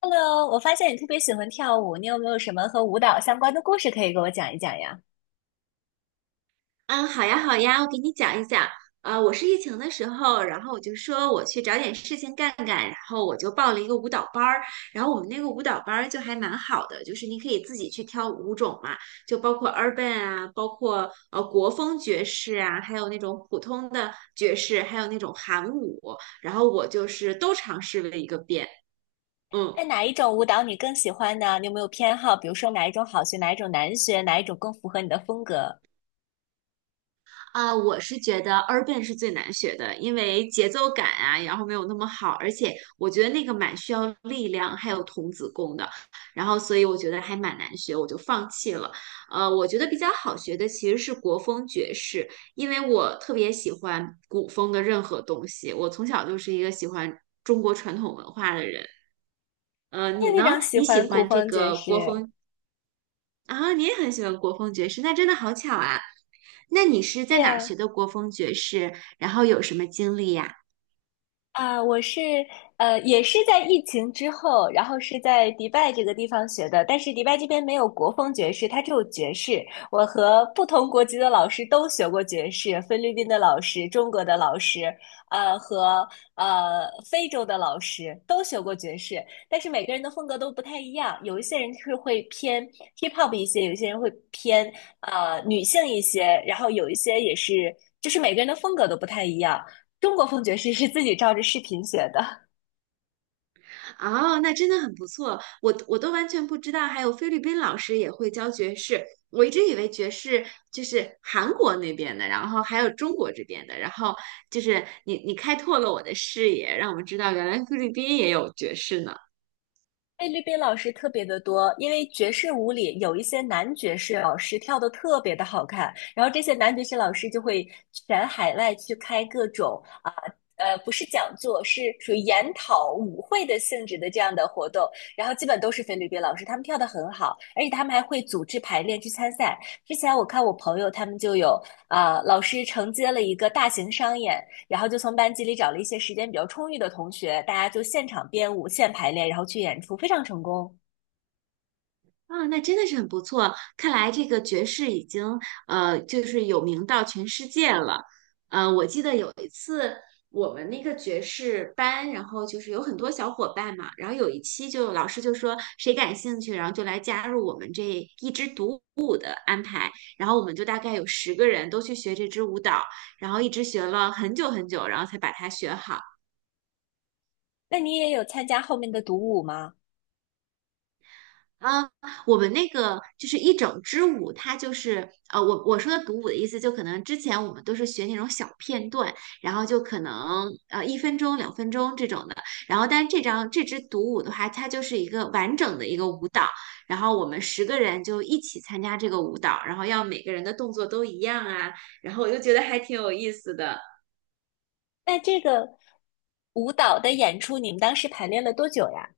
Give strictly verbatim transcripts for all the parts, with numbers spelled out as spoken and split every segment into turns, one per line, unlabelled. Hello，我发现你特别喜欢跳舞，你有没有什么和舞蹈相关的故事可以给我讲一讲呀？
嗯，好呀，好呀，我给你讲一讲。呃，我是疫情的时候，然后我就说我去找点事情干干，然后我就报了一个舞蹈班儿。然后我们那个舞蹈班儿就还蛮好的，就是你可以自己去挑舞种嘛，就包括 urban 啊，包括呃国风爵士啊，还有那种普通的爵士，还有那种韩舞。然后我就是都尝试了一个遍。嗯。
哎，哪一种舞蹈你更喜欢呢？你有没有偏好？比如说哪一种好学，哪一种难学，哪一种更符合你的风格？
啊，我是觉得 urban 是最难学的，因为节奏感啊，然后没有那么好，而且我觉得那个蛮需要力量，还有童子功的，然后所以我觉得还蛮难学，我就放弃了。呃，我觉得比较好学的其实是国风爵士，因为我特别喜欢古风的任何东西，我从小就是一个喜欢中国传统文化的人。呃，
我
你
也非
呢？
常喜
你喜
欢古
欢这
风爵
个
士。
国风啊？你也很喜欢国风爵士，那真的好巧啊！那你是
对
在哪儿
呀，
学的国风爵士？然后有什么经历呀？
啊，我是呃，也是在疫情之后，然后是在迪拜这个地方学的，但是迪拜这边没有国风爵士，它只有爵士。我和不同国籍的老师都学过爵士，菲律宾的老师、中国的老师，呃，和呃非洲的老师都学过爵士，但是每个人的风格都不太一样，有一些人是会偏 hip hop 一些，有一些人会偏呃女性一些，然后有一些也是，就是每个人的风格都不太一样。中国风爵士是自己照着视频学的。
哦，那真的很不错，我我都完全不知道，还有菲律宾老师也会教爵士。我一直以为爵士就是韩国那边的，然后还有中国这边的，然后就是你你开拓了我的视野，让我知道原来菲律宾也有爵士呢。
菲律宾老师特别的多，因为爵士舞里有一些男爵士老师跳的特别的好看，然后这些男爵士老师就会全海外去开各种啊呃不是讲座，是属于研讨舞会的性质的这样的活动，然后基本都是菲律宾老师，他们跳的很好，而且他们还会组织排练去参赛。之前我看我朋友他们就有啊、呃老师承接了一个大型商演，然后就从班级里找了一些时间比较充裕的同学，大家就现场编舞、现排练，然后去演出，非常成功。
啊，那真的是很不错。看来这个爵士已经呃，就是有名到全世界了。呃，我记得有一次我们那个爵士班，然后就是有很多小伙伴嘛，然后有一期就老师就说谁感兴趣，然后就来加入我们这一支独舞的安排。然后我们就大概有十个人都去学这支舞蹈，然后一直学了很久很久，然后才把它学好。
那你也有参加后面的独舞吗？
啊，我们那个就是一整支舞，它就是呃，我我说的独舞的意思，就可能之前我们都是学那种小片段，然后就可能呃一分钟、两分钟这种的，然后但是这张这支独舞的话，它就是一个完整的一个舞蹈，然后我们十个人就一起参加这个舞蹈，然后要每个人的动作都一样啊，然后我就觉得还挺有意思的。
那这个舞蹈的演出，你们当时排练了多久呀？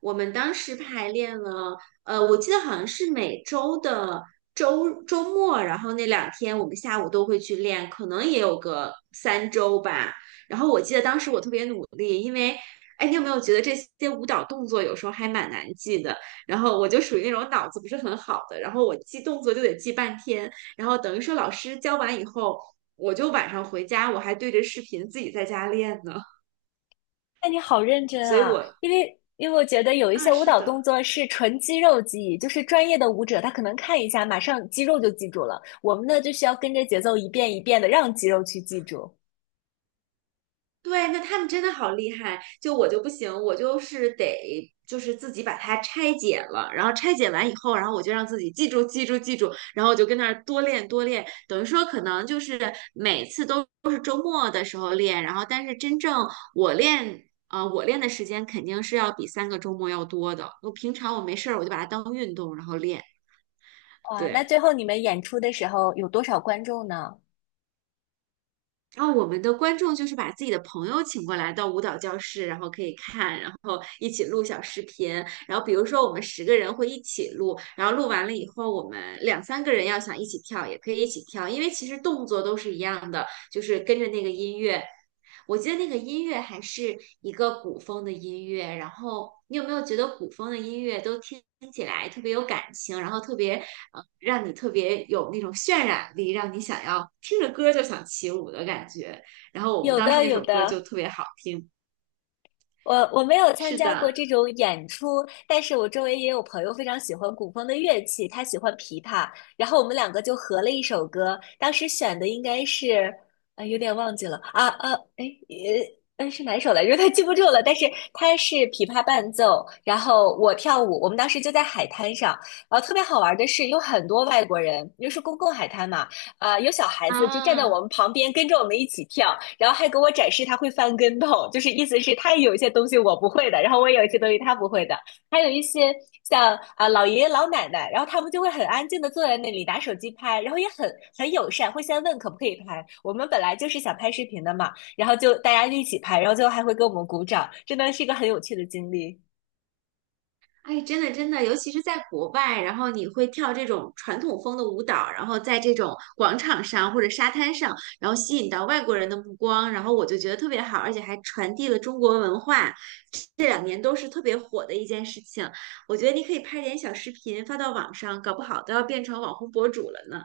我们当时排练了，呃，我记得好像是每周的周周末，然后那两天我们下午都会去练，可能也有个三周吧。然后我记得当时我特别努力，因为，哎，你有没有觉得这些舞蹈动作有时候还蛮难记的？然后我就属于那种脑子不是很好的，然后我记动作就得记半天，然后等于说老师教完以后，我就晚上回家我还对着视频自己在家练呢，
那你好认真
所以
啊，
我
因为因为我觉得有一
啊，
些舞
是
蹈动
的。
作是纯肌肉记忆，就是专业的舞者他可能看一下，马上肌肉就记住了。我们呢就需要跟着节奏一遍一遍的让肌肉去记住。
对，那他们真的好厉害，就我就不行，我就是得就是自己把它拆解了，然后拆解完以后，然后我就让自己记住记住记住，然后我就跟那儿多练多练，等于说可能就是每次都都是周末的时候练，然后但是真正我练。呃，我练的时间肯定是要比三个周末要多的。我平常我没事儿，我就把它当运动，然后练。
哇，那
对。
最后你们演出的时候有多少观众呢？
然后我们的观众就是把自己的朋友请过来到舞蹈教室，然后可以看，然后一起录小视频。然后比如说我们十个人会一起录，然后录完了以后，我们两三个人要想一起跳，也可以一起跳，因为其实动作都是一样的，就是跟着那个音乐。我记得那个音乐还是一个古风的音乐，然后你有没有觉得古风的音乐都听起来特别有感情，然后特别呃，让你特别有那种渲染力，让你想要听着歌就想起舞的感觉。然后我们
有
当时
的，
那
有
首歌就
的。
特别好听。
我我没有参
是
加过
的，
这种演出，但是我周围也有朋友非常喜欢古风的乐器，他喜欢琵琶，然后我们两个就合了一首歌，当时选的应该是，呃，有点忘记了啊啊，哎，呃，呃是哪一首来着？他记不住了，但是他是琵琶伴奏，然后我跳舞，我们当时就在海滩上，然后特别好玩的是有很多外国人，因为是公共海滩嘛，呃，有小孩子就站在我
啊。
们旁边跟着我们一起跳，然后还给我展示他会翻跟头，就是意思是他也有一些东西我不会的，然后我也有一些东西他不会的，还有一些像啊、呃老爷爷老奶奶，然后他们就会很安静的坐在那里拿手机拍，然后也很很友善，会先问可不可以拍。我们本来就是想拍视频的嘛，然后就大家一起拍，然后最后还会给我们鼓掌，真的是一个很有趣的经历。
哎，真的真的，尤其是在国外，然后你会跳这种传统风的舞蹈，然后在这种广场上或者沙滩上，然后吸引到外国人的目光，然后我就觉得特别好，而且还传递了中国文化，这两年都是特别火的一件事情。我觉得你可以拍点小视频发到网上，搞不好都要变成网红博主了呢。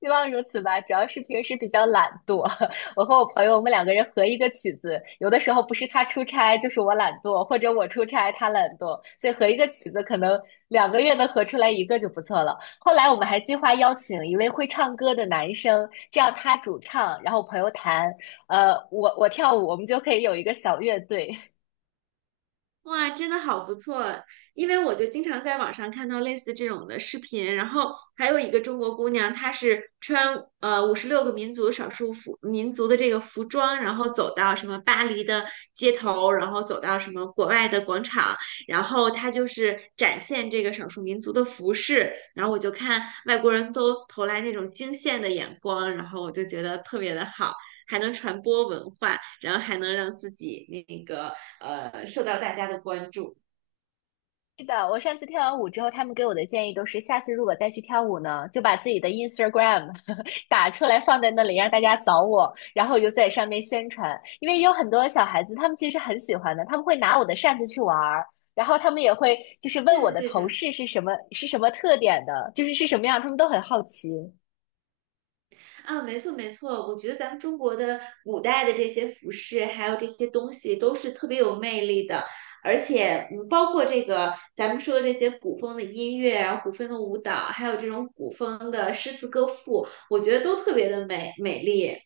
希望如此吧，主要是平时比较懒惰。我和我朋友，我们两个人合一个曲子，有的时候不是他出差，就是我懒惰，或者我出差他懒惰，所以合一个曲子可能两个月能合出来一个就不错了。后来我们还计划邀请一位会唱歌的男生，这样他主唱，然后朋友弹，呃，我我跳舞，我们就可以有一个小乐队。
哇，真的好不错！因为我就经常在网上看到类似这种的视频，然后还有一个中国姑娘，她是穿呃五十六个民族少数服民族的这个服装，然后走到什么巴黎的街头，然后走到什么国外的广场，然后她就是展现这个少数民族的服饰，然后我就看外国人都投来那种惊羡的眼光，然后我就觉得特别的好。还能传播文化，然后还能让自己那个呃受到大家的关注。
是的，我上次跳完舞之后，他们给我的建议都是，下次如果再去跳舞呢，就把自己的 Instagram 打出来放在那里，让大家扫我，然后我就在上面宣传。因为有很多小孩子，他们其实很喜欢的，他们会拿我的扇子去玩儿，然后他们也会就是问
对
我
的，
的
对
头
的，
饰是什么，是什么特点的，就是是什么样，他们都很好奇。
啊，没错，没错，我觉得咱们中国的古代的这些服饰，还有这些东西，都是特别有魅力的，而且，嗯，包括这个咱们说的这些古风的音乐啊，古风的舞蹈，还有这种古风的诗词歌赋，我觉得都特别的美美丽，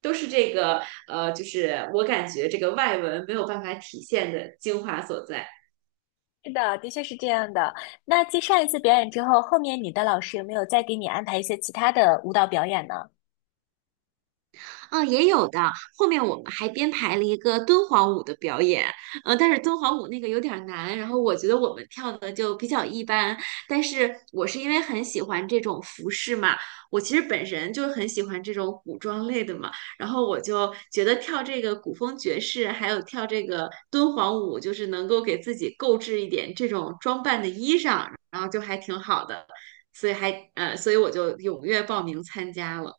都是这个呃，就是我感觉这个外文没有办法体现的精华所在。
是的，的确是这样的。那继上一次表演之后，后面你的老师有没有再给你安排一些其他的舞蹈表演呢？
嗯，也有的。后面我们还编排了一个敦煌舞的表演，呃，但是敦煌舞那个有点儿难，然后我觉得我们跳的就比较一般。但是我是因为很喜欢这种服饰嘛，我其实本身就很喜欢这种古装类的嘛，然后我就觉得跳这个古风爵士，还有跳这个敦煌舞，就是能够给自己购置一点这种装扮的衣裳，然后就还挺好的，所以还呃，所以我就踊跃报名参加了。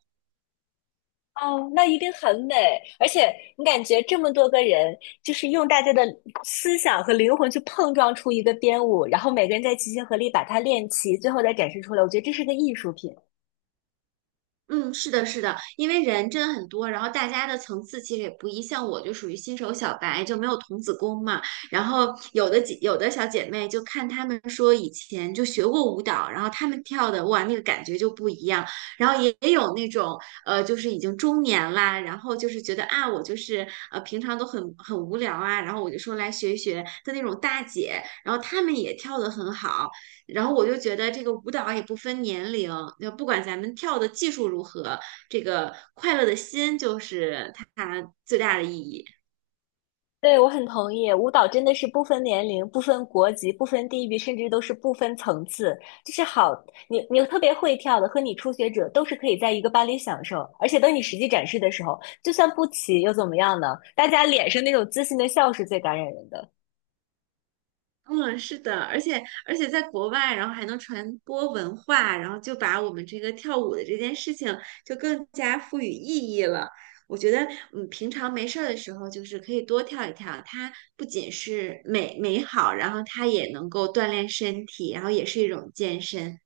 哦，那一定很美，而且你感觉这么多个人，就是用大家的思想和灵魂去碰撞出一个编舞，然后每个人再齐心合力把它练齐，最后再展示出来。我觉得这是个艺术品。
嗯，是的，是的，因为人真的很多，然后大家的层次其实也不一，像我就属于新手小白，就没有童子功嘛。然后有的姐，有的小姐妹就看她们说以前就学过舞蹈，然后她们跳的哇，那个感觉就不一样。然后也也有那种呃，就是已经中年啦，然后就是觉得啊，我就是呃平常都很很无聊啊，然后我就说来学一学的那种大姐，然后她们也跳得很好。然后我就觉得这个舞蹈也不分年龄，就不管咱们跳的技术如何，这个快乐的心就是它最大的意义。
对，我很同意，舞蹈真的是不分年龄、不分国籍、不分地域，甚至都是不分层次。就是好，你你特别会跳的和你初学者都是可以在一个班里享受，而且等你实际展示的时候，就算不齐又怎么样呢？大家脸上那种自信的笑是最感染人的。
嗯，是的，而且而且在国外，然后还能传播文化，然后就把我们这个跳舞的这件事情就更加赋予意义了。我觉得，嗯，平常没事儿的时候，就是可以多跳一跳。它不仅是美美好，然后它也能够锻炼身体，然后也是一种健身。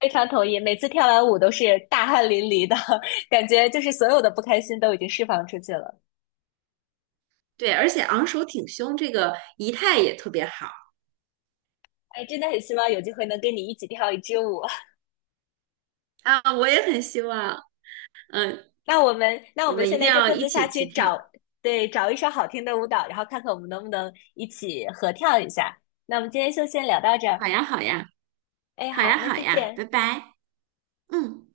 非常同意，每次跳完舞都是大汗淋漓的，感觉就是所有的不开心都已经释放出去了。
对，而且昂首挺胸这个仪态也特别好。
哎，真的很希望有机会能跟你一起跳一支舞。
啊，我也很希望，嗯，
那我们，那我
我
们
们一
现
定
在就
要
各
一
自下
起
去
去跳。
找，对，找一首好听的舞蹈，然后看看我们能不能一起合跳一下。那我们今天就先聊到这
好
儿。
呀，好呀，
哎，
好
好，
呀，
那
好
再
呀，拜
见。
拜，嗯。